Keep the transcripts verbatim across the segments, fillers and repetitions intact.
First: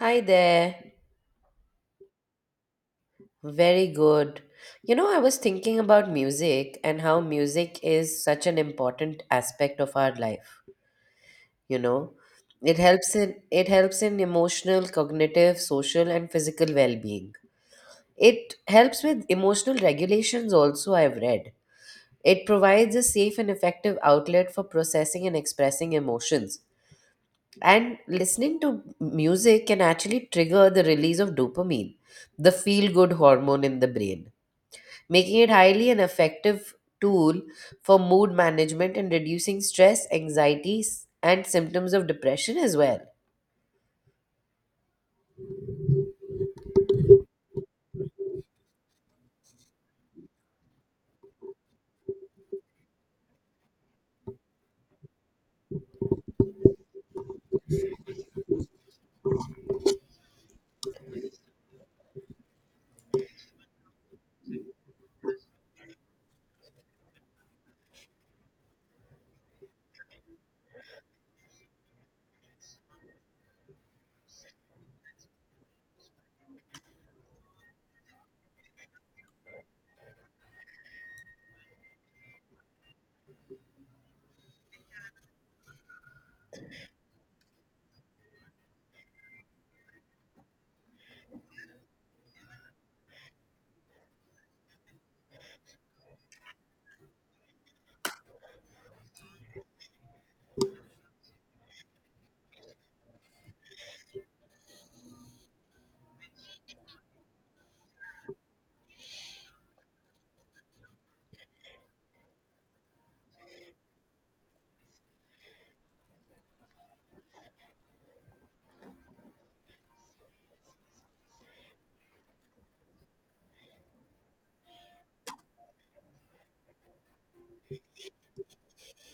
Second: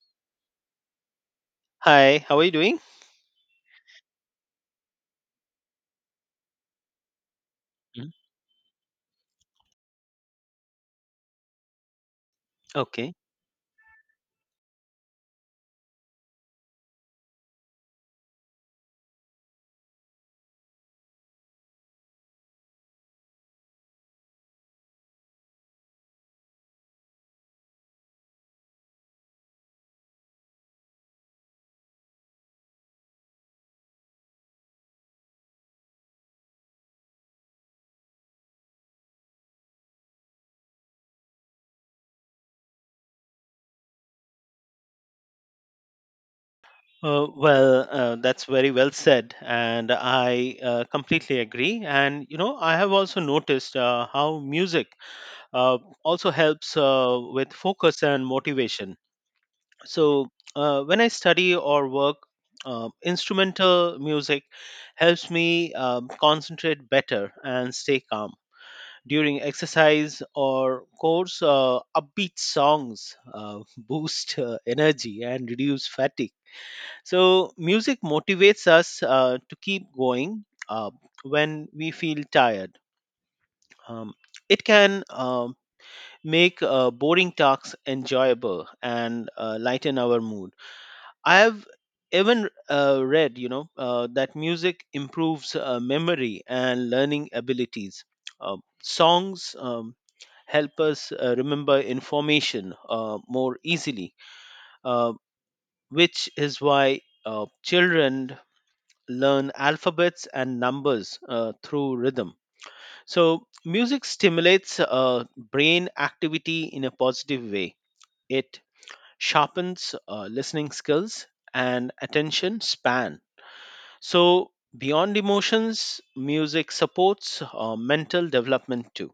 Hi there. Hi, how are you doing? Very good. You know, I was thinking about music and how music Mhm. is such an important aspect of our life, you know. It Okay. helps in it helps in emotional, cognitive, social and physical well-being. It helps with emotional regulations also I've read. It provides a safe and effective outlet for processing and expressing emotions. And listening to music can actually trigger the release of dopamine, the feel good hormone in the brain making it highly an effective tool for mood management and reducing stress, anxiety, s- and symptoms of depression as well. Uh, well, uh, that's very well said, and I uh, completely agree. And you know, I have also noticed uh, how music uh, also helps uh, with focus and motivation. So uh, when I study or work, uh, instrumental music helps me um concentrate better and stay calm. During exercise or course, uh, upbeat songs uh, boost uh, energy and reduce fatigue. So music motivates us uh, to keep going uh, when we feel tired um, it can um, make uh, boring tasks enjoyable and uh, lighten our mood. I've even uh, read, you know, uh, that music improves uh, memory and learning abilities. Um songs um, help us uh, remember information uh, more easily, uh, which is why uh, children learn alphabets and numbers uh, through rhythm. So, music stimulates uh, brain activity in a positive way. It sharpens uh, listening skills and attention span. So, beyond emotions, music supports uh, mental development too.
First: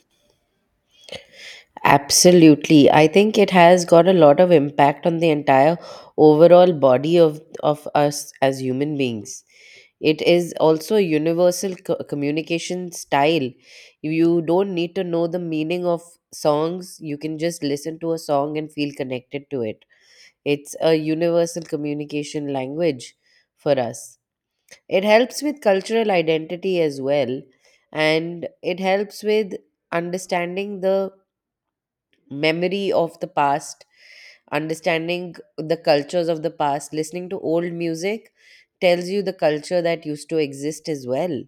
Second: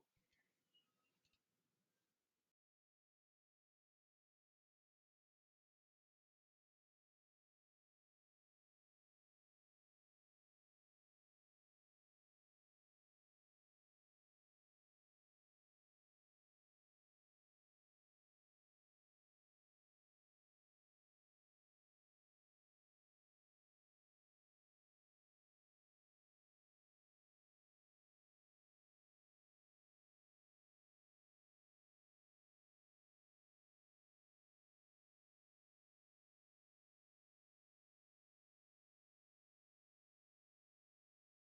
Absolutely. I think it has got a lot of impact on the entire overall body of, of us as human beings. It is also a universal co- communication style. You don't need to know the meaning of songs, you can just listen to a song and feel connected to it. It's a universal communication language for us. It helps with cultural identity as well, and it helps with understanding the memory of the past, understanding the cultures of the past. Listening to old music tells you the culture that used to exist as well.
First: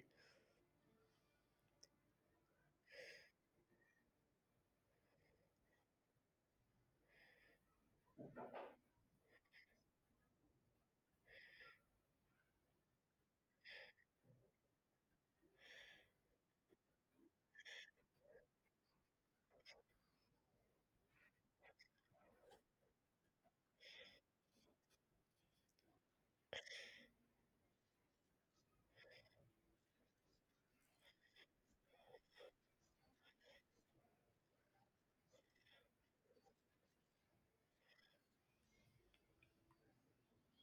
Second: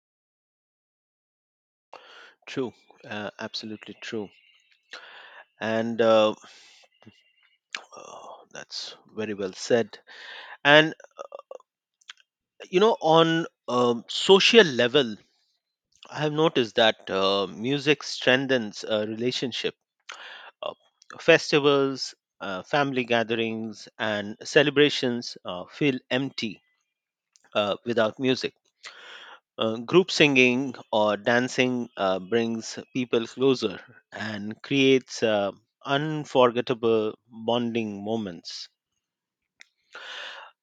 True, uh, absolutely true. And uh, uh, that's very well said. And, you know, on um, social level, I have noticed that uh, music strengthens a relationship. Uh, Festivals, uh, family gatherings, and celebrations uh, feel empty uh, without music. Uh, group singing or dancing uh, brings people closer and creates uh, unforgettable bonding moments.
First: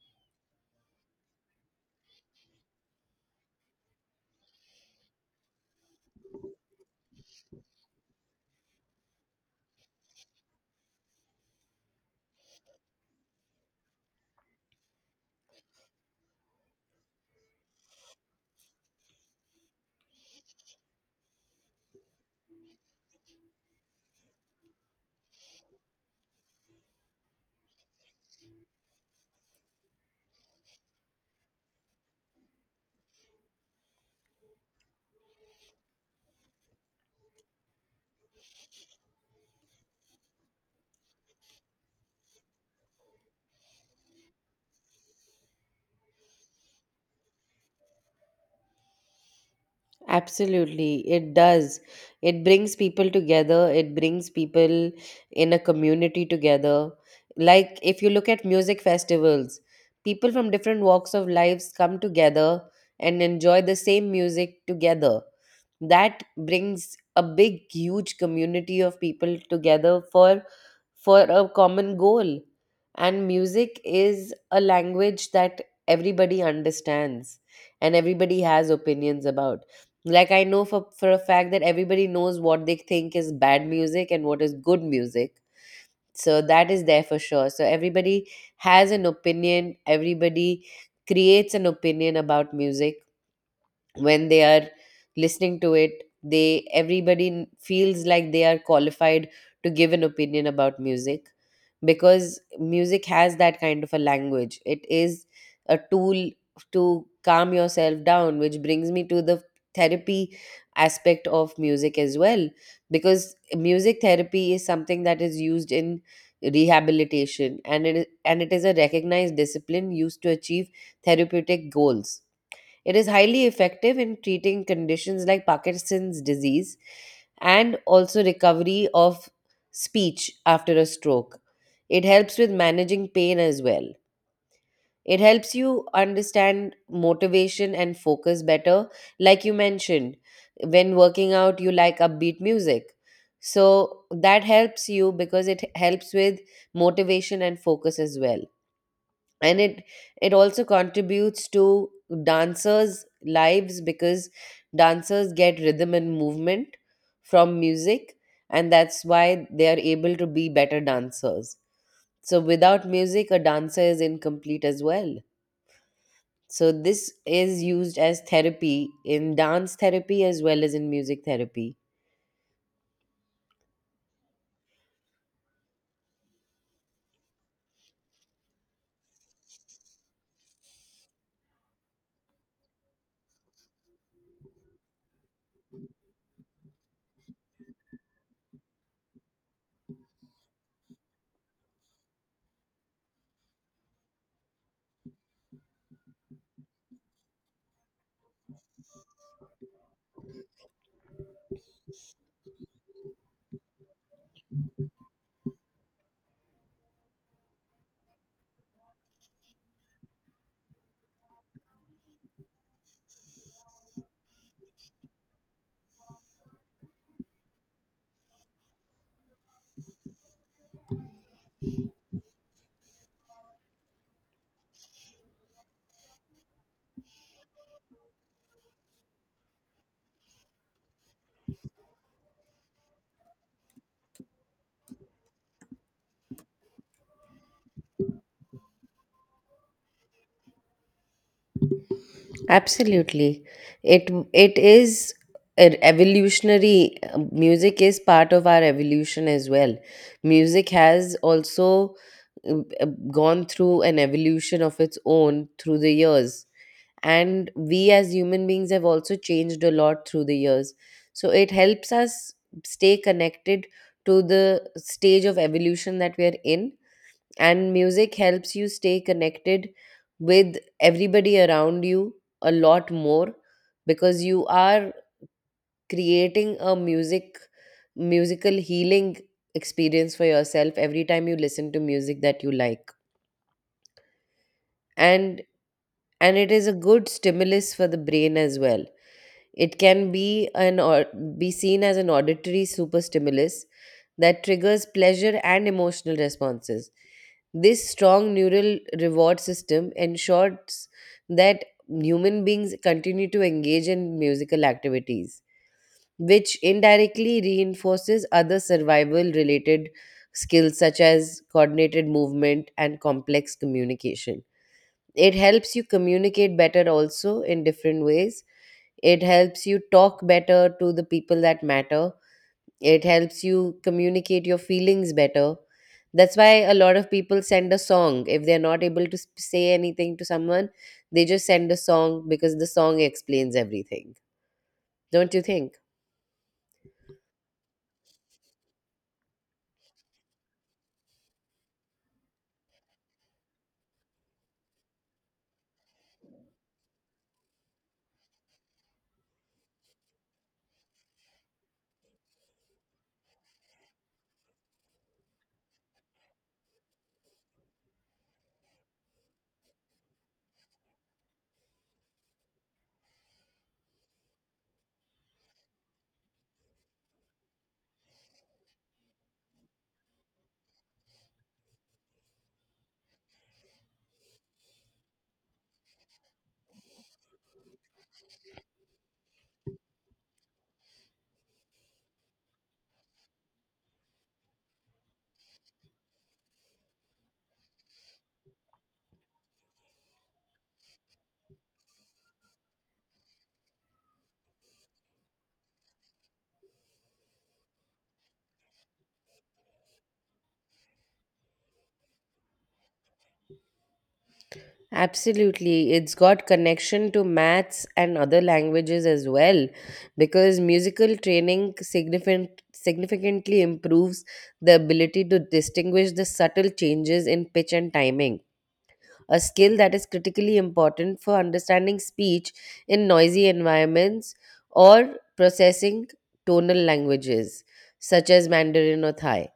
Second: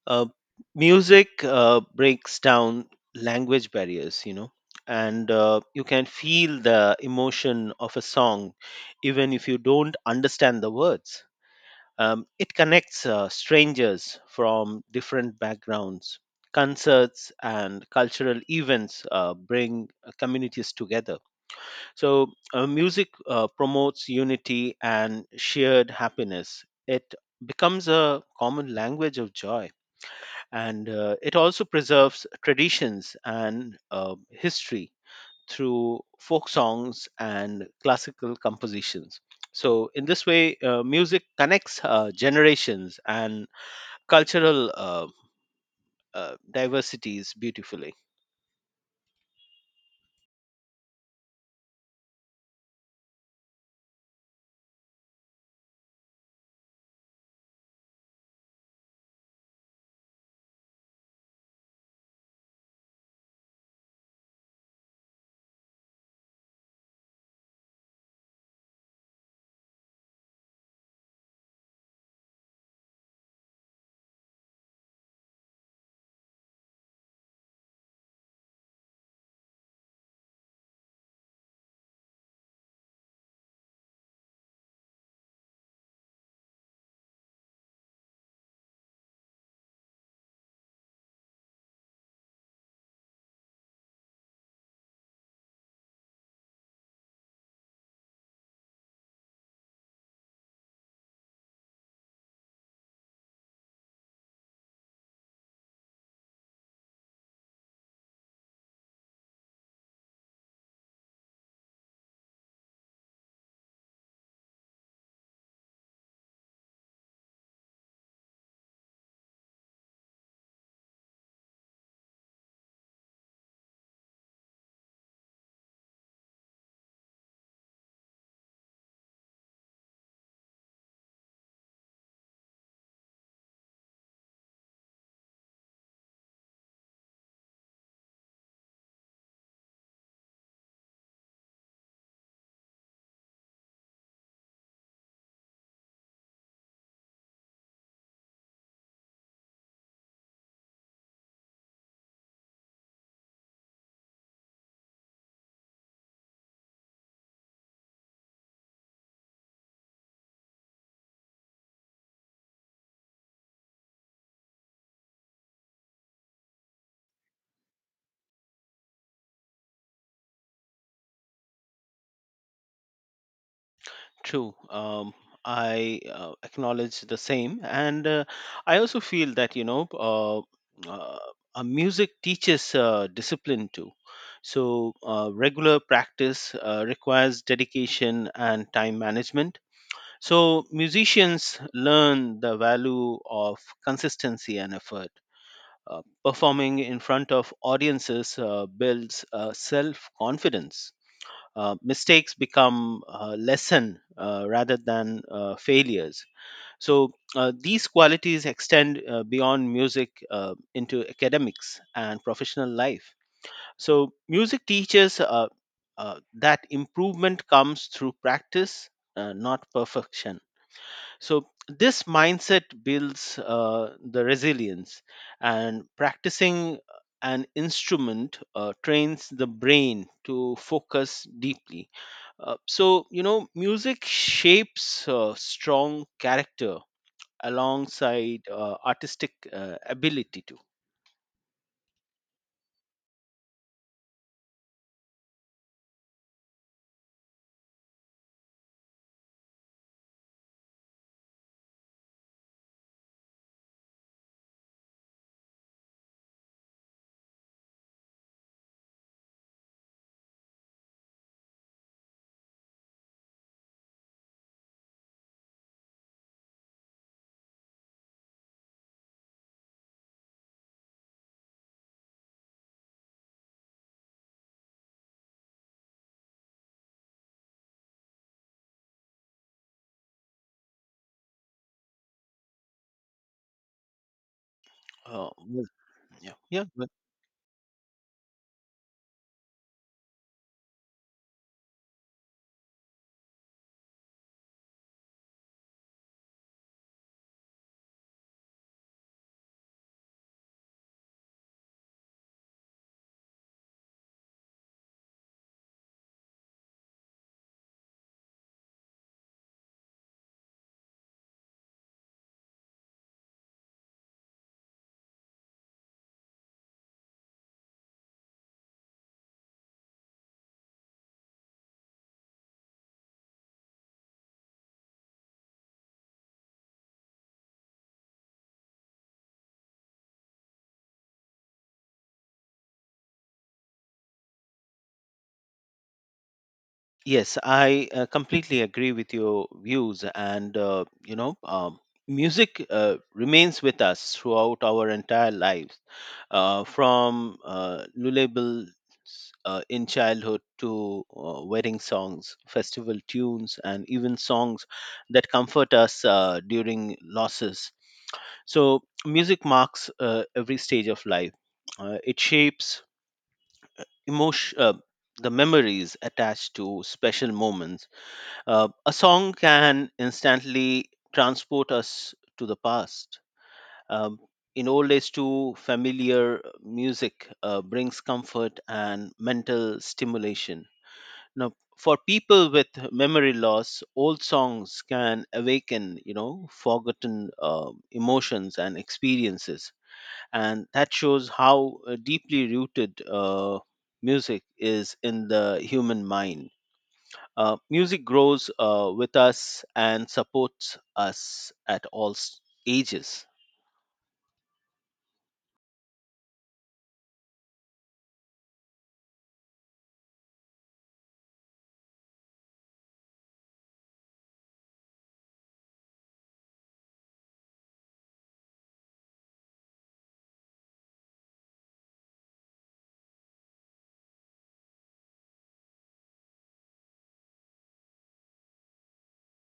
Uh, Music uh, breaks down language barriers, you know, and uh, you can feel the emotion of a song even if you don't understand the words. Um, it connects uh, strangers from different backgrounds. Concerts and cultural events uh, bring uh, communities together. So, uh, music uh, promotes unity and shared happiness. It becomes a common language of joy, and uh, it also preserves traditions and uh, history through folk songs and classical compositions. So, in this way, uh, music connects uh, generations and cultural uh, uh, diversities beautifully. Absolutely, it does. It brings people together, it brings people in a community together. Like if you look at music festivals, people from different walks of lives come together and enjoy the same music together. That brings a big, huge community of people together for for a common goal. And music is a language that everybody understands and everybody has opinions about, like I know for for a fact that everybody knows what they think is bad music and what is good music. So that is there for sure. So everybody has an opinion, everybody creates an opinion about music when they are listening to it, they everybody n- feels like they are qualified to give an opinion about music because music has that kind of a language. It is a tool to calm yourself down, which brings me to the therapy aspect of music as well, because music therapy is something that is used in rehabilitation and it is, and it is a recognized discipline used to achieve therapeutic goals. It is highly effective in treating conditions like Parkinson's disease and also recovery of speech after a stroke. It helps with managing pain as well. It helps you understand motivation and focus better. Like you mentioned, when working out, you like upbeat music. So that helps you because it helps with motivation and focus as well, and it it also contributes to dancers lives because dancers get rhythm and movement from music, and that's why they are able to be better dancers. So without music a dancer is incomplete as well. So this is used as therapy in dance therapy as well as in music therapy. True. Um, I uh, acknowledge the same. And uh, I also feel that, you know, uh, uh, uh, music teaches uh, discipline too. So, uh, regular practice uh, requires dedication and time management. So musicians learn the value of consistency and effort. Uh, performing in front of audiences uh, builds uh, self confidence. Uh, mistakes become a lesson uh, rather than uh, failures. So, uh, these qualities extend uh, beyond music uh, into academics and professional life. So, music teaches uh, uh, that improvement comes through practice, uh, not perfection. So, this mindset builds uh, the resilience, and practicing uh, an instrument uh, trains the brain to focus deeply. Uh, so, you know, music shapes uh, strong character alongside uh, artistic uh, ability too. Absolutely. It it is a evolutionary uh, music is part of our evolution as well. Music has also uh, uh, gone through an evolution of its own through the years, and we as human beings have also changed a lot through the years. So it helps us stay connected to the stage of evolution that we are in, and music helps you stay connected with everybody around you a lot more because you are creating a music musical healing experience for yourself every time you listen to music that you like. Uh, and well yeah, and it yeah, is a but good stimulus for the brain as well. It can be an or be seen as an auditory super stimulus that triggers pleasure and emotional responses. This strong neural reward system ensures that human beings continue to engage in musical activities, which indirectly reinforces other survival related skills such as coordinated movement and complex communication. It helps you communicate better also in different ways. It helps you talk better to the people that matter. It helps you communicate your feelings better. That's why a lot of people send a song if they're not able to s- say anything to someone. They just send a song because the song explains everything. Don't you think? yes, I uh, completely agree with your views, and uh, you know, um, music uh, remains with us throughout our entire lives, uh, from uh, lullabies uh, in childhood to uh, wedding songs, festival tunes, and even songs that comfort us uh, during losses. So, music marks uh, every stage of life. Uh, it shapes emotion, uh, the memories attached to special moments. Uh, a song can instantly transport us to the past. Um, in old age, too, familiar music uh, brings comfort and mental stimulation. Now, for people with memory loss, old songs can awaken, you know, forgotten uh, emotions and experiences, and that shows how uh, deeply rooted uh, music is in the human mind. Uh, music grows uh, with us and supports us at all s- ages. Absolutely. It's got connection to maths and other languages as well, because musical training significant, significantly improves the ability to distinguish the subtle changes in pitch and timing, a skill that is critically important for understanding speech in noisy environments or processing tonal languages such as Mandarin or Thai.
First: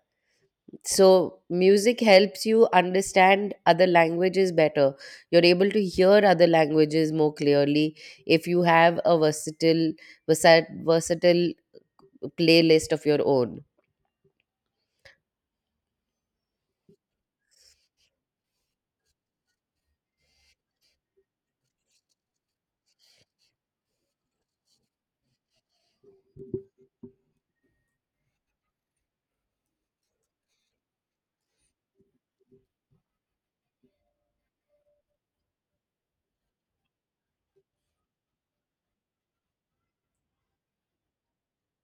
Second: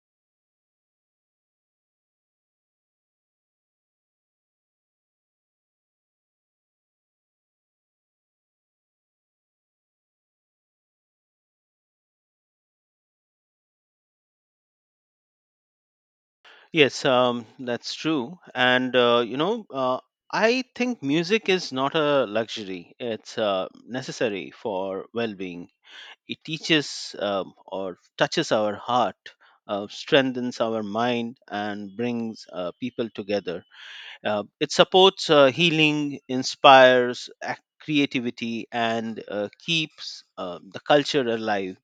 So, music helps you understand other languages better. You're able to hear other languages more clearly if you have a versatile, versa- versatile playlist of your own. Yes, um, that's true. And, uh, you know, uh, I think music is not a luxury, it's uh, necessary for well being. It teaches um, or touches our heart, uh, strengthens our mind, and brings uh, people together. Uh, it supports uh, healing, inspires ac- creativity, and uh, keeps uh, the culture alive.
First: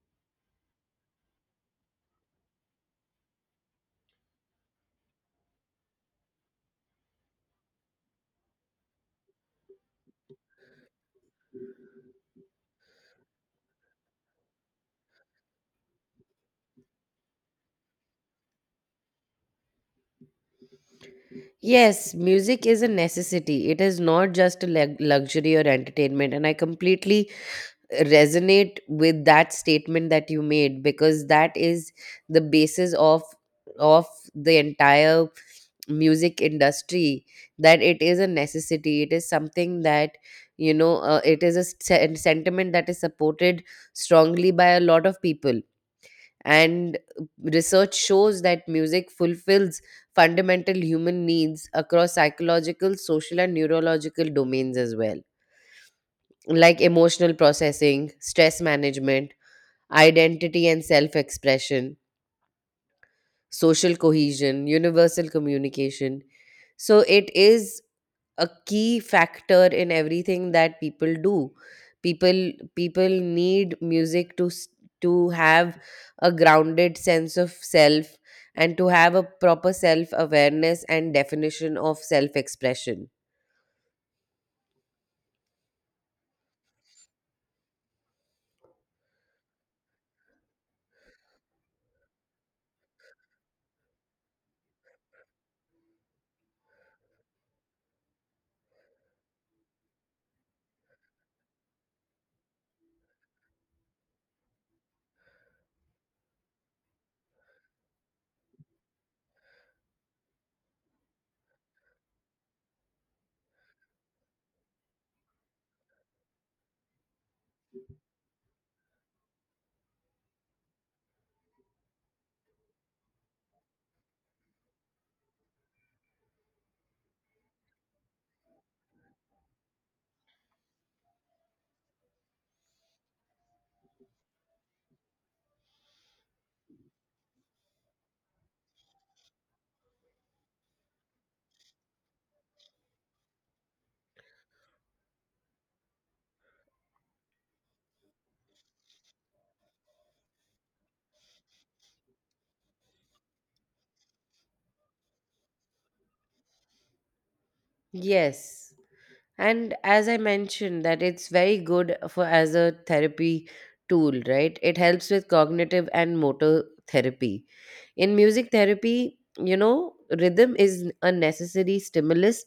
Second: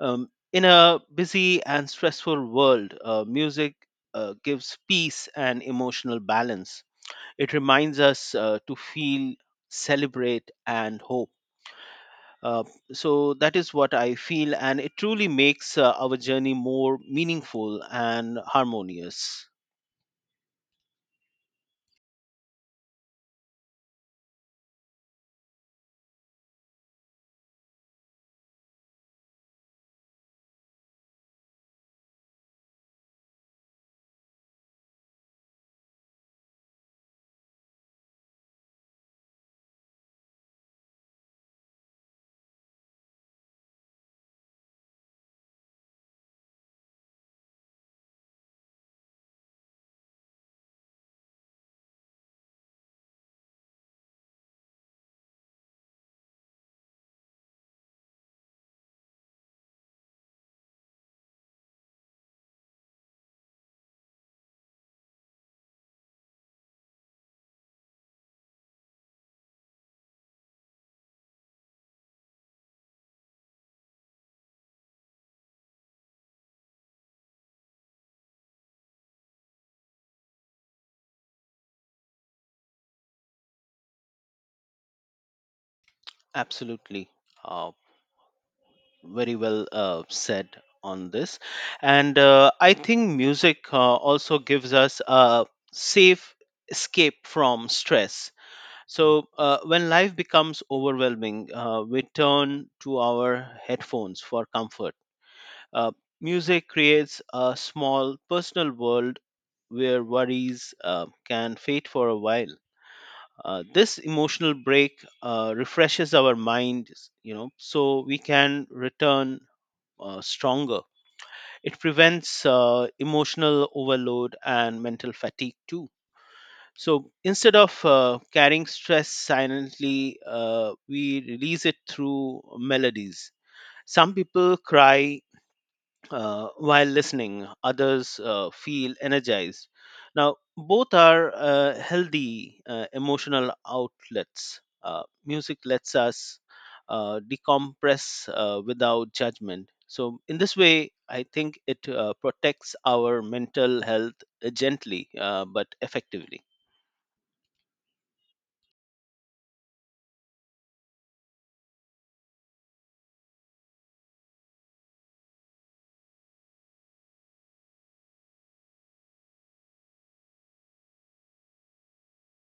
Um, in a busy and stressful world, uh, music uh, gives peace and emotional balance. It reminds us uh, to feel, celebrate, and hope. Uh, so that is what I feel, and it truly makes uh, our journey more meaningful and harmonious. Yes, music is a necessity. It is not just a leg- luxury or entertainment. And I completely resonate with that statement that you made, because that is the basis of of the entire music industry, that it is a necessity. It is something that, you know, uh, it is a sen- sentiment that is supported strongly by a lot of people. And research shows that music fulfills fundamental human needs across psychological, social and neurological domains as well, like emotional processing, stress management, identity and self expression, social cohesion, universal communication. So it is a key factor in everything that people do. People people need music to s- to have a grounded sense of self, and to have a proper self awareness and definition of self expression. Absolutely. Uh, Very well uh, said on this. And uh, I think music uh, also gives us a safe escape from stress. So uh, when life becomes overwhelming, uh, we turn to our headphones for comfort. Uh, Music creates a small personal world where worries uh, can fade for a while. Uh, this emotional break uh, refreshes our minds, you know, so we can return uh, stronger. It prevents uh, emotional overload and mental fatigue too. So instead of uh, carrying stress silently, uh, we release it through melodies. Some people cry uh, while listening, others uh, feel energized. Now both are uh, healthy uh, emotional outlets. Uh, music lets us uh, decompress uh, without judgment. So in this way I think it uh, protects our mental health uh, gently uh, but effectively. Yes. And as I mentioned, that it's very good for as a therapy tool, right? It helps with cognitive and motor therapy. In music therapy, you know, rhythm is a necessary stimulus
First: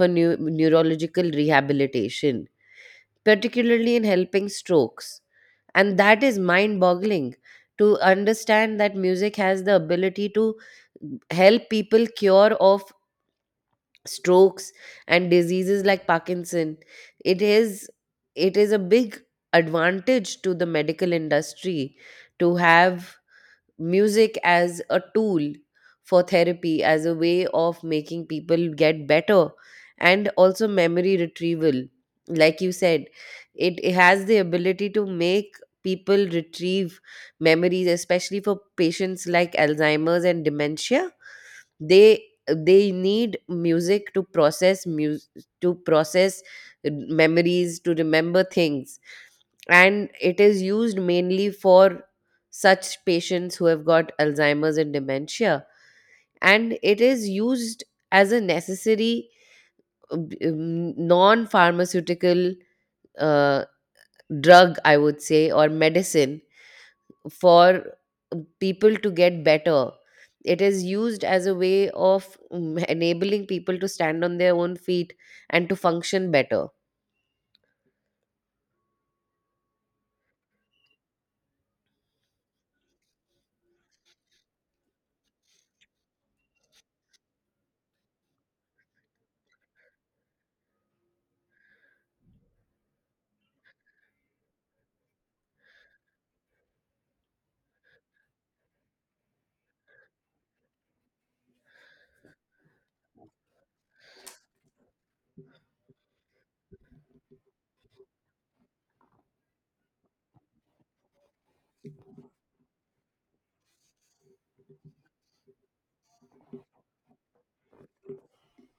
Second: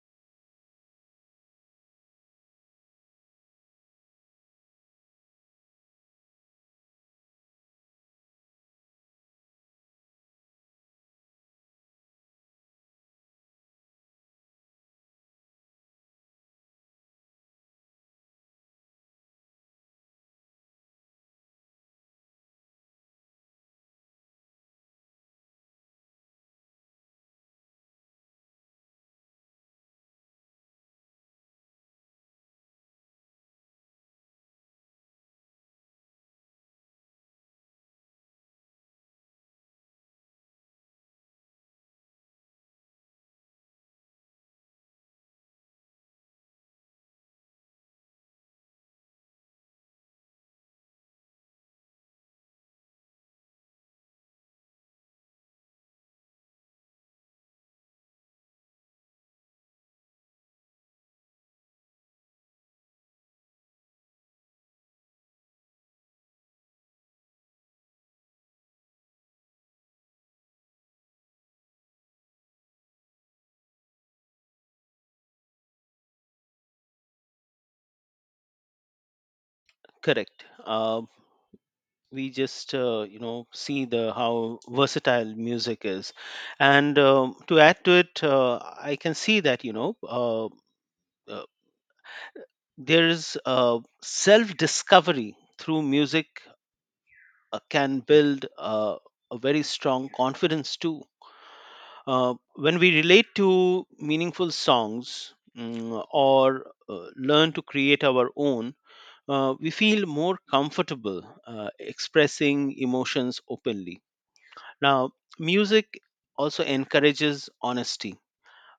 for new neurological rehabilitation, particularly in helping strokes. And that is mind boggling, to understand that music has the ability to help people cure of strokes and diseases like parkinson. It is it is a big advantage to the medical industry to have music as a tool for therapy, as a way of making people get better. And also memory retrieval, like you said, it, it has the ability to make people retrieve memories, especially for patients like alzheimer's and dementia. They they need music to process mus- to process memories, to remember things. And it is used mainly for such patients who have got alzheimer's and dementia. And it is used as a necessary non pharmaceutical uh, drug, I would say, or medicine, for people to get better. It is used as a way of mm, enabling people to stand on their own feet and to function better. Correct. Uh, we just uh, you know, see the how versatile music is, and um, to add to it, uh, I can see that, you know, uh, uh, there is uh, self discovery through music uh, can build uh, a very strong confidence too. Uh, when we relate to meaningful songs, mm, or uh, learn to create our own, uh, we feel more comfortable uh, expressing emotions openly. Now, music also encourages honesty.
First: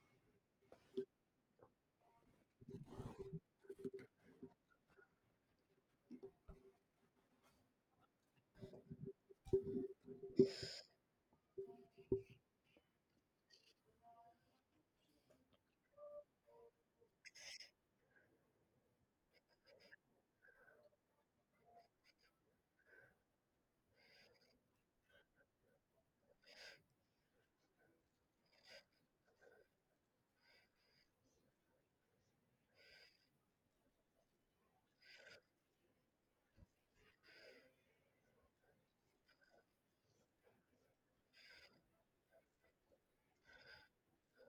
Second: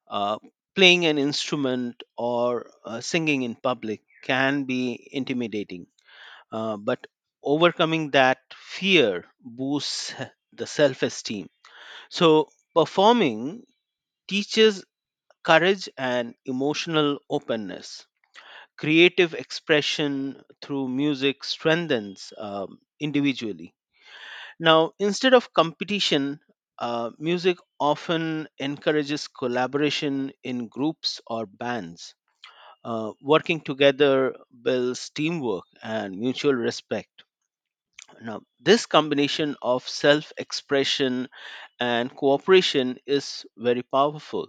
Uh, Playing an instrument or uh, singing in public can be intimidating, uh, but overcoming that fear boosts the self esteem. So, performing teaches courage and emotional openness. Creative expression through music strengthens um, individually. Now, instead of competition, uh, music often encourages collaboration in groups or bands. Uh, working together builds teamwork and mutual respect. Now, this combination of self expression and cooperation is very powerful.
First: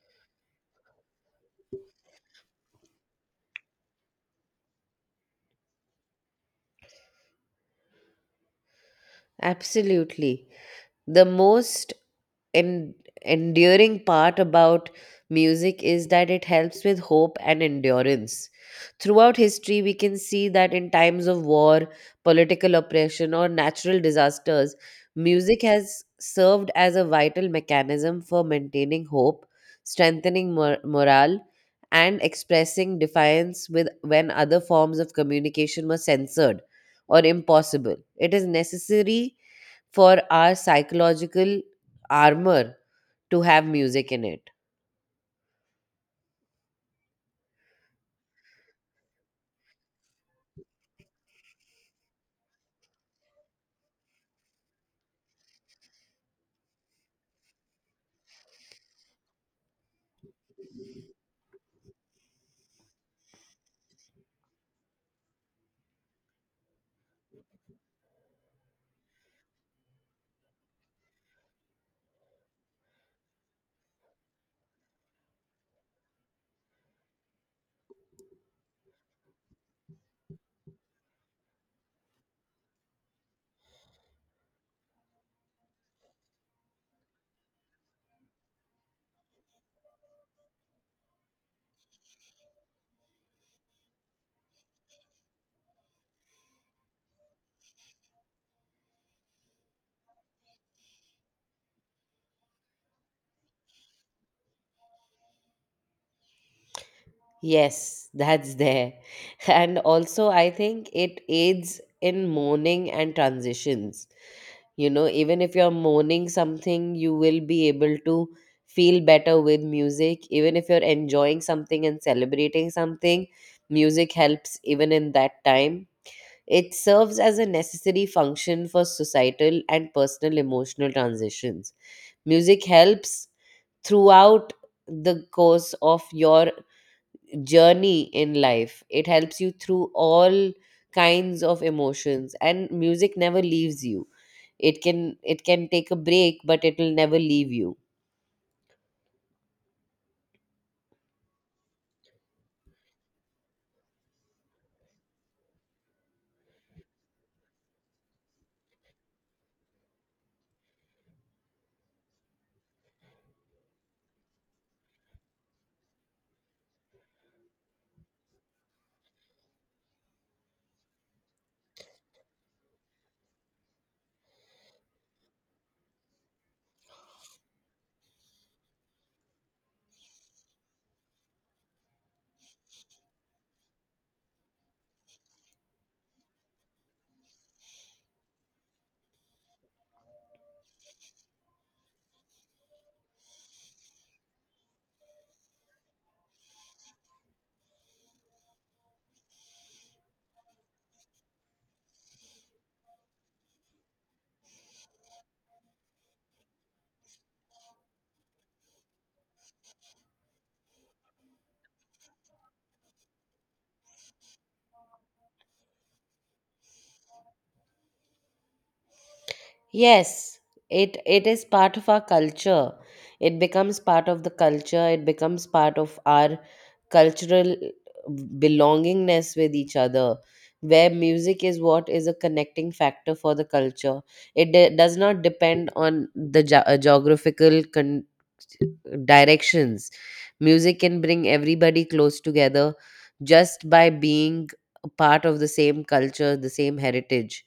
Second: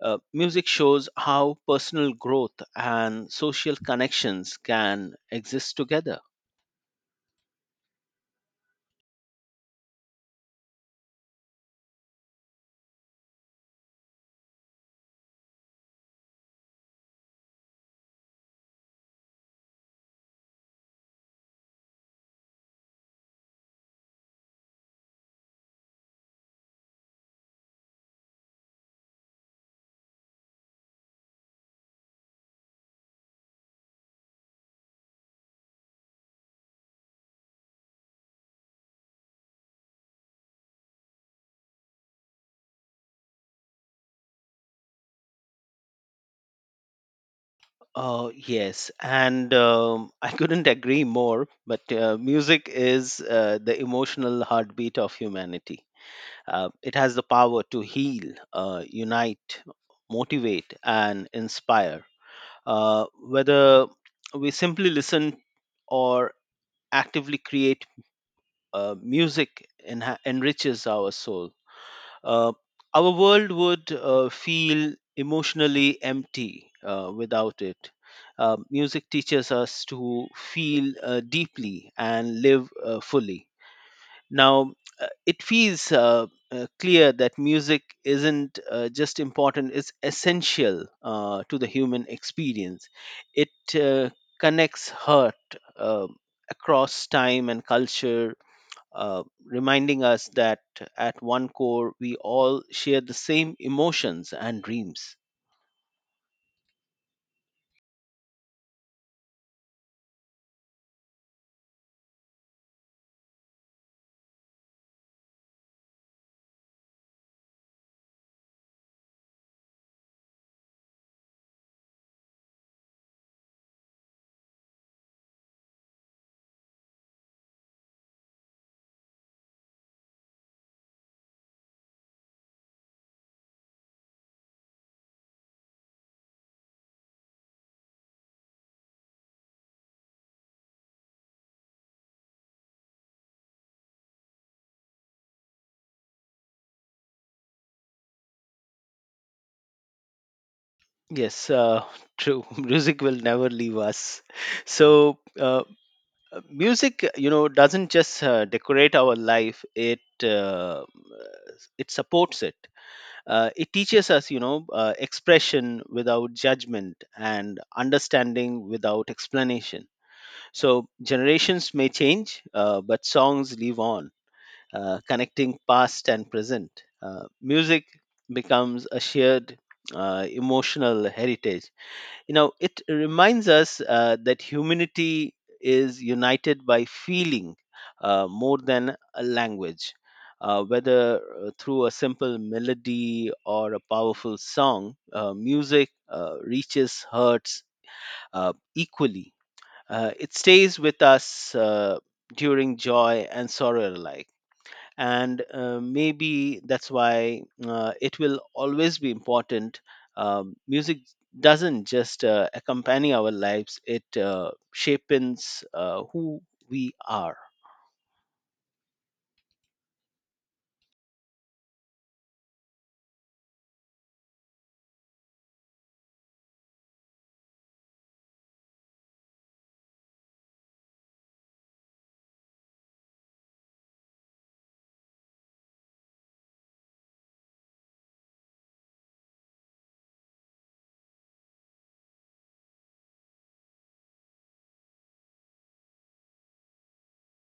Uh, music shows how personal growth and social connections can exist together. Absolutely. The most en- enduring part about music is that it helps with hope and endurance. Throughout history, we can see that in times of war, political oppression, or natural disasters, music has served as a vital mechanism for maintaining hope, strengthening mor- morale, and expressing defiance with when other forms of communication were censored or impossible. It is necessary for our psychological armor to have music in it. Oh, yes. And um, I couldn't agree more, but uh, music is uh, the emotional heartbeat of humanity. Uh, it has the power to heal, uh, unite, motivate, and inspire. Uh, whether we simply listen or actively create uh, music, enha- enriches our soul. Uh, our world would uh, feel emotionally empty uh, without it. Uh, music teaches us to feel uh, deeply and live uh, fully. Now, uh, it feels uh, uh, clear that music isn't uh, just important, it's essential uh, to the human experience. It uh, connects hurt uh, across time and culture, uh, reminding us that at one core we all share the same emotions and dreams. Yes, that's there. And also, I think it aids in mourning and transitions. You know, even if you're mourning something, you will be able to feel better with music. Even if you're enjoying something and celebrating something, music helps even in that time. It serves as a necessary function for societal and personal emotional transitions. Music helps throughout the course of your journey in life. It helps you through all kinds of emotions, and music never leaves you. It can it can take a break, but it will never leave you. Yes, uh, true. Music will never leave us. So, uh, music, you know, doesn't just uh, decorate our life; it uh, it supports it. Uh, it teaches us, you know, uh, expression without judgment and understanding without explanation. So generations may change, uh, but songs live on, uh, connecting past and present. Uh, music becomes a shared uh, emotional heritage. You know, it reminds us uh, that humanity is united by feeling uh, more than a language. Uh, whether uh, through a simple melody or a powerful song, uh, music uh, reaches hearts uh, equally. Uh, it stays with us uh, during joy and sorrow alike, and uh, maybe that's why uh, it will always be important. Um, music doesn't just uh, accompany our lives, it uh, shapes uh, who we are. Yes, it it is part of our culture. It becomes part of the culture. It becomes part of our cultural belongingness with each other. Where music is what is a connecting factor for the culture. It de- does not depend on the ge- uh, geographical con- directions. Music can bring everybody close together just by being a part of the same culture, the same heritage,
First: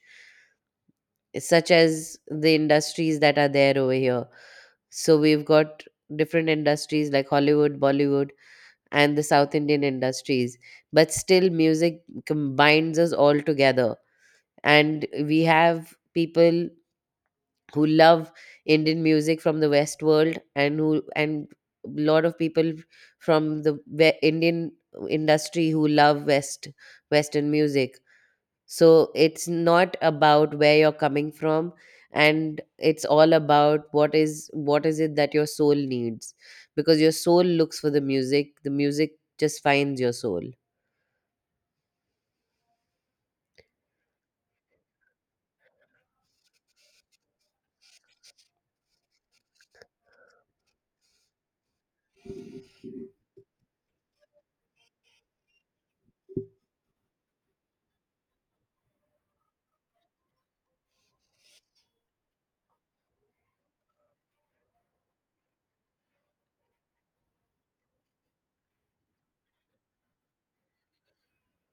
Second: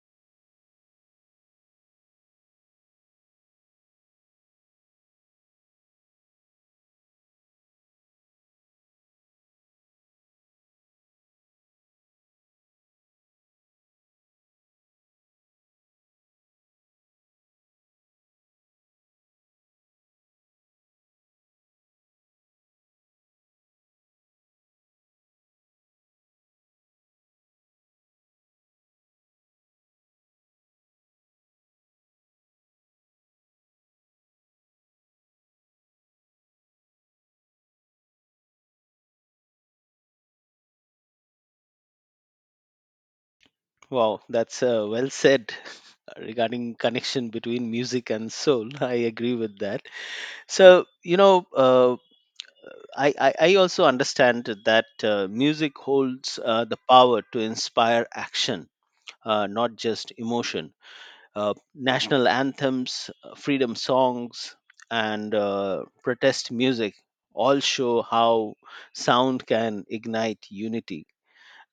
such as the industries that are there over here. So we've got different industries like Hollywood, Bollywood, and the South Indian industries, but still music combines us all together. And we have people who love Indian music from the West world, and who and a lot of people from the we- Indian industry who love West Western music. So it's not about where you're coming from, and it's all about what is what is it that your soul needs, because your soul looks for the music, the music just finds your soul. Wow, that's uh, well said regarding connection between music and soul. I agree with that. So you know, uh, I, I I also understand that uh, music holds uh, the power to inspire action, uh, not just emotion. Uh, national anthems, uh, freedom songs, and uh, protest music all show how sound can ignite unity.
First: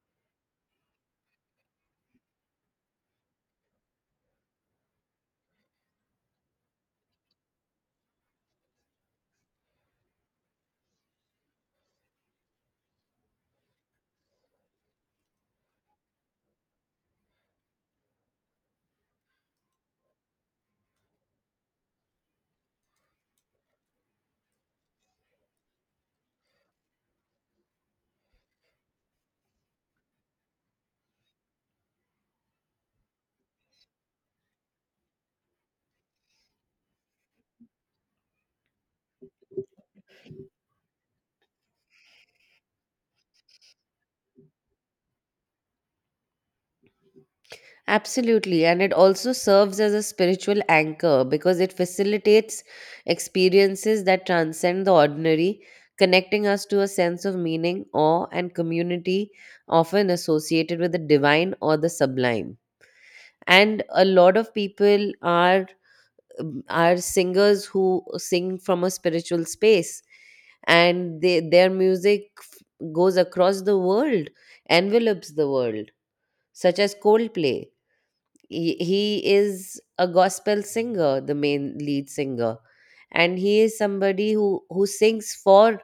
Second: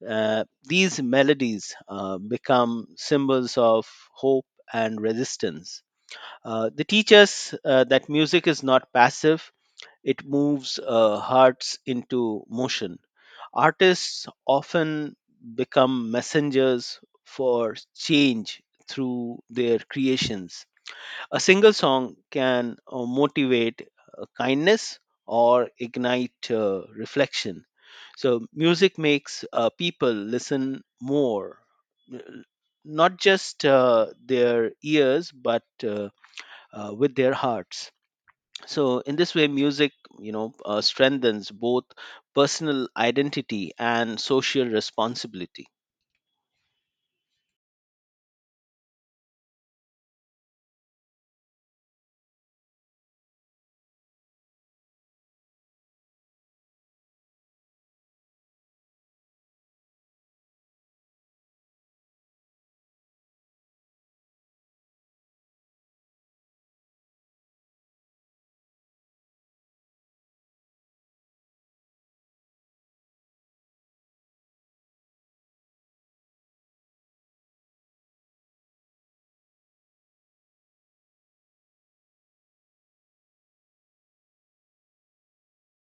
uh, These melodies uh, become symbols of hope and resistance. Uh, they teach us uh, that music is not passive, it moves uh, hearts into motion. Artists often become messengers for change through their creations. A single song can uh, motivate uh, kindness or ignite uh, reflection. So, music makes uh, people listen more, n- not just uh, their ears, but uh, uh, with their hearts. So, in this way, music, you know, uh, strengthens both personal identity and social responsibility. Absolutely. And it also serves as a spiritual anchor, because it facilitates experiences that transcend the ordinary, connecting us to a sense of meaning, awe, and community often associated with the divine or the sublime. And a lot of people are um, are singers who sing from a spiritual space, and they, their music f- goes across the world, envelops the world, such as coldplay. He, he is a gospel singer, the main lead singer, and he is somebody who who sings for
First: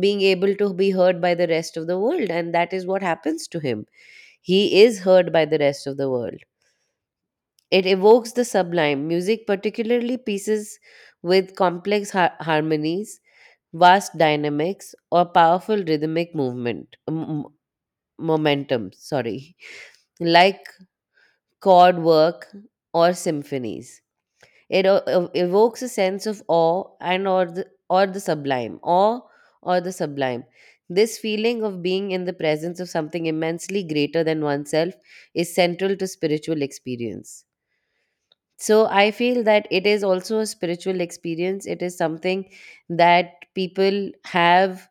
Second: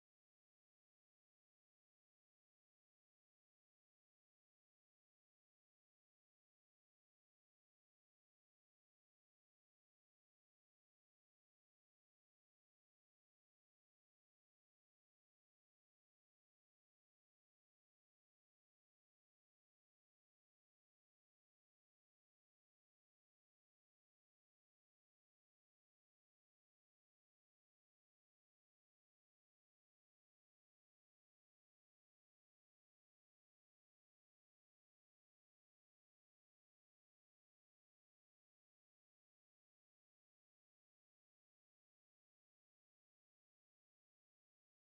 being able to be heard by the rest of the world, and that is what happens to him. He is heard by the rest of the world. It evokes the sublime. Music, particularly pieces with complex har- harmonies, vast dynamics, or powerful rhythmic movement m- momentum, sorry, like chord work or symphonies. It o- ev- evokes a sense of awe and or the, or the sublime, awe or the sublime. This feeling of being in the presence of something immensely greater than oneself is central to spiritual experience. So I feel that it is also a spiritual experience. It is something that people have,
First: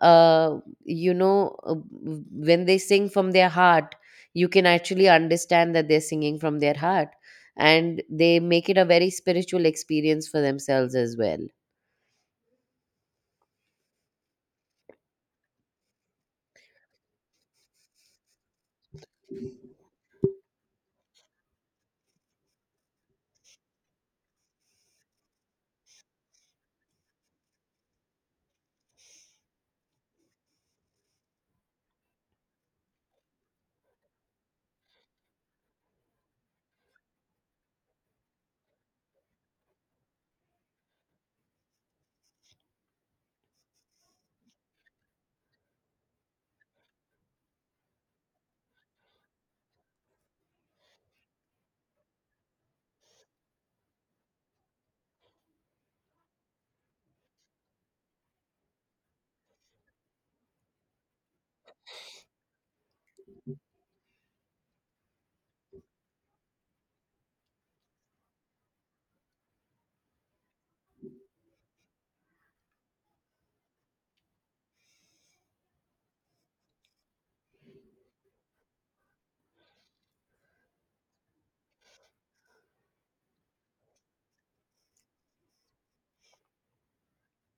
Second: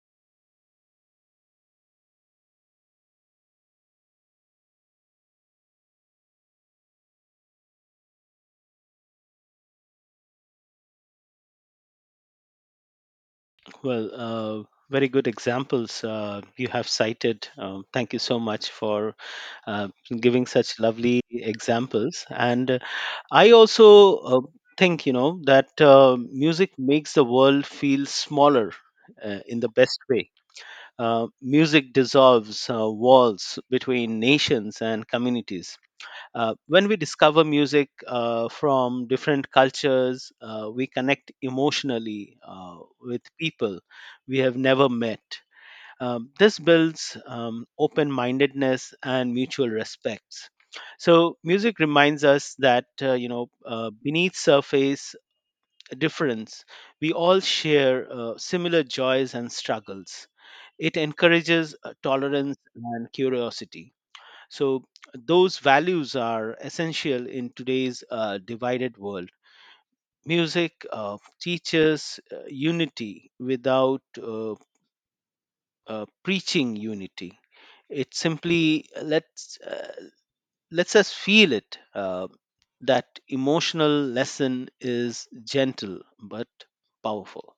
uh, you know, uh, w- when they sing from their heart, you can actually understand that they're singing from their heart. And they make it a very spiritual experience for themselves as well. Well, uh, very good examples uh, you have cited. Um, thank you so much for uh, giving such lovely examples. And uh, I also uh, think, you know, that uh, music makes the world feel smaller uh, in the best way. Uh, music dissolves uh, walls between nations and communities. Uh, when we discover music uh, from different cultures, uh, we connect emotionally uh, with people we have never met. Um, this builds um, open mindedness and mutual respects. So, music reminds us that, uh, you know, uh, beneath surface difference, we all share uh, similar joys and struggles. It encourages uh, tolerance and curiosity. So, those values are essential in today's uh, divided world. Music uh, teaches uh, unity without uh, uh, preaching unity. It simply lets uh, lets us feel it. Uh, that emotional lesson is gentle but powerful.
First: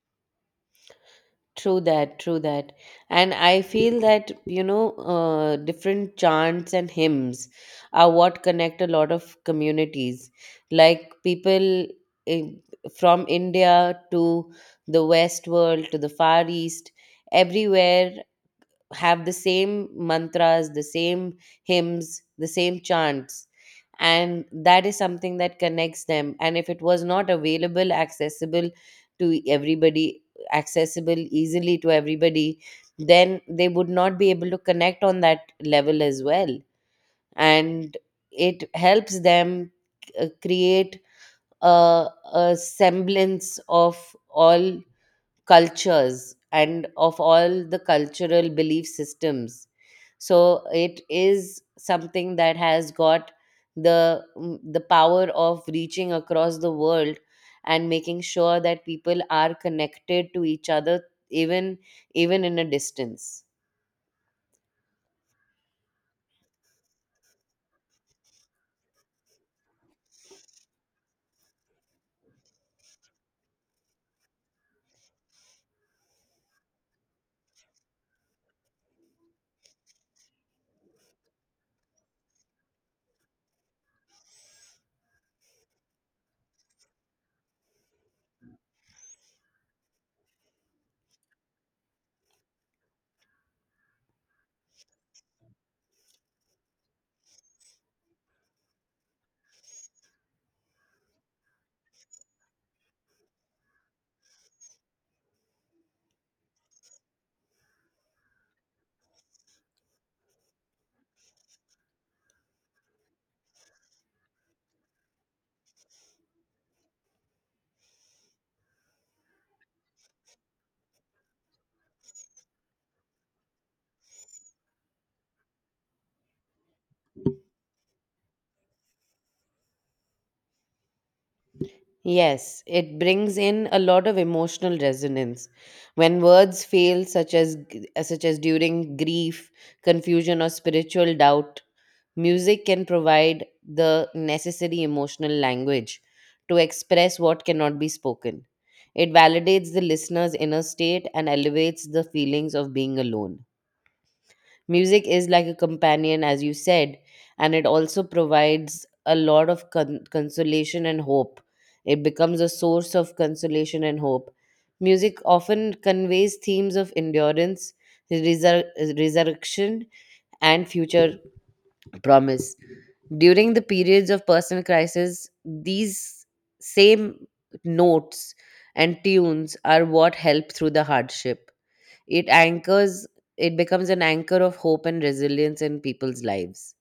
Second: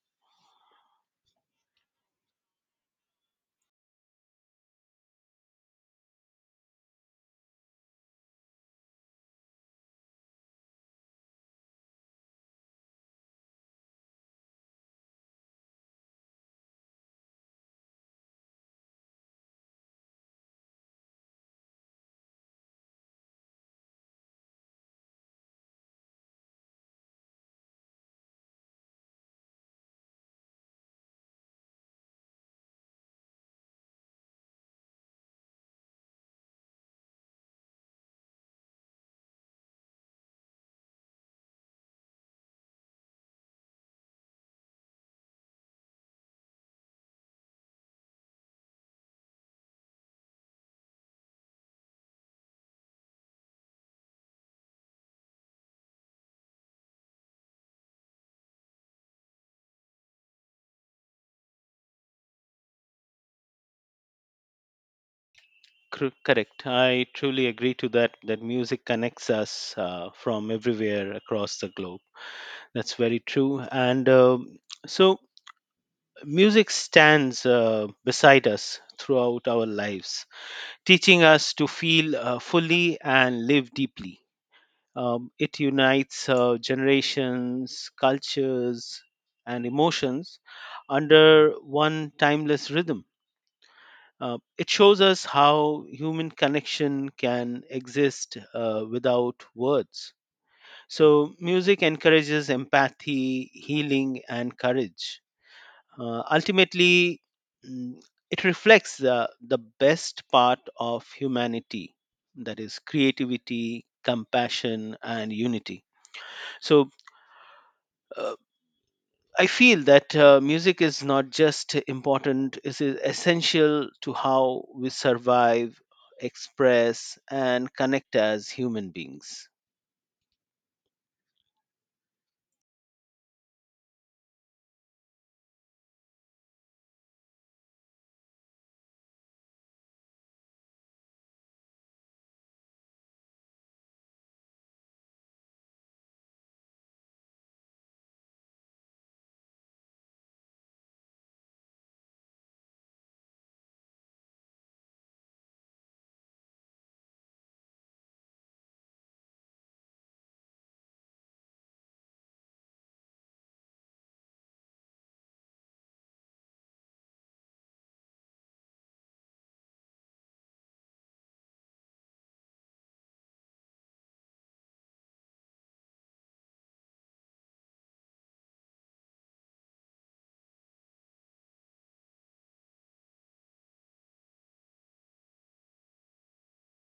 True that, true that. And I feel that, you know, uh, different chants and hymns are what connect a lot of communities. Like people in, from India to the West world to the Far East, everywhere have the same mantras, the same hymns, the same chants. And that is something that connects them. And if it was not available, accessible to everybody, accessible easily to everybody, then they would not be able to connect on that level as well. And it helps them uh, create a, a semblance of all cultures, and of all the cultural belief systems. So it is something that has got the mm, the power of reaching across the world and making sure that people are connected to each other, even even in a distance. Cor- Correct. I truly agree to that, that music connects us uh, from everywhere across the globe. That's very true. And um so, music stands uh, beside us throughout our lives, teaching us to feel uh, fully and live deeply. Um, it unites uh, generations, cultures, and emotions under one timeless rhythm. Uh, it shows us how human connection can exist uh, without words. So, music encourages empathy, healing, and courage. Uh, ultimately, mm, it reflects the, the best part of humanity, that is, creativity, compassion, and unity. So, uh, I feel that uh, music is not just important, it is essential to how we survive, express, and connect as human beings. Yes, it brings in a lot of emotional resonance when words fail, such as such as during grief, confusion or spiritual doubt. Music can provide the necessary emotional language to express what cannot be spoken. It validates the listener's inner state and elevates the feelings of being alone. Music is like a companion, as you said, and it also provides a lot of con- consolation and hope. It becomes a source of consolation and hope. Music often conveys themes of endurance, resur- resurrection, and future promise. During the periods of personal crisis, these same notes and tunes are what help through the hardship. It anchors, it becomes an anchor of hope and resilience in people's lives.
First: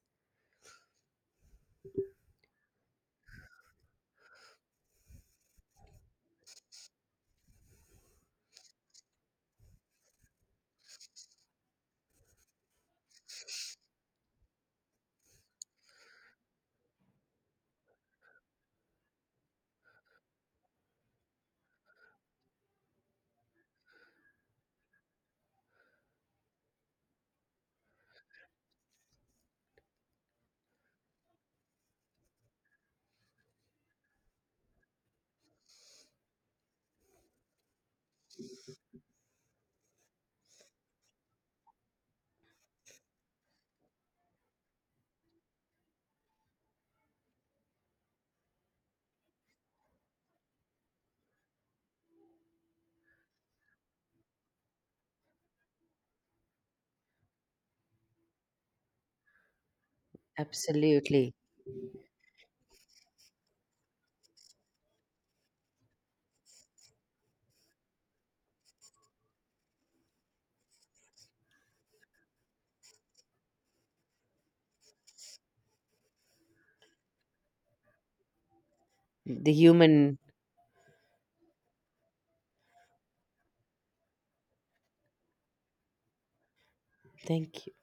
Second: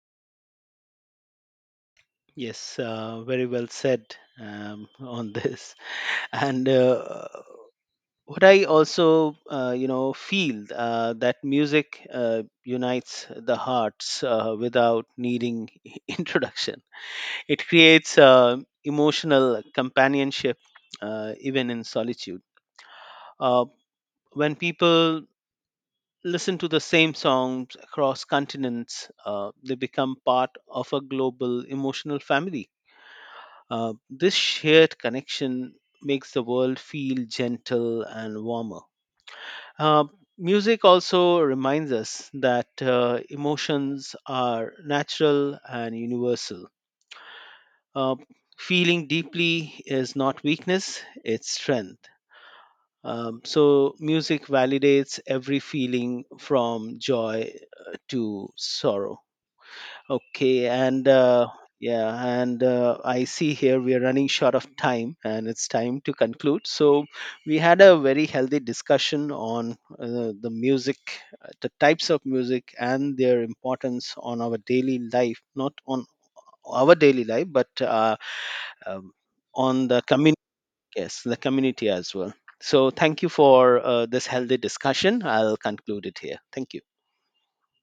Yes, uh, very well said um, on this. And uh, what I also, uh, you know, feel uh, that music uh, unites the hearts uh, without needing introduction. It creates uh, emotional companionship, uh, even in solitude. Uh, when people listen to the same songs across continents, uh, they become part of a global emotional family. Uh, this shared connection makes the world feel gentle and warmer. Uh, Music also reminds us that uh, emotions are natural and universal. Uh, Feeling deeply is not weakness, it's strength. Um, so, music validates every feeling from joy uh, to sorrow. Okay, and Absolutely. uh, yeah, and uh, I see here we are running short of time and it's time to conclude. So, we had a very healthy discussion on uh, the music, uh, the types of music, and their importance on our daily life, not on our daily life, but uh, um, The on the human. community, yes, the community as well. So, thank you for uh, this healthy discussion. I'll conclude it here. Thank you. Thank you.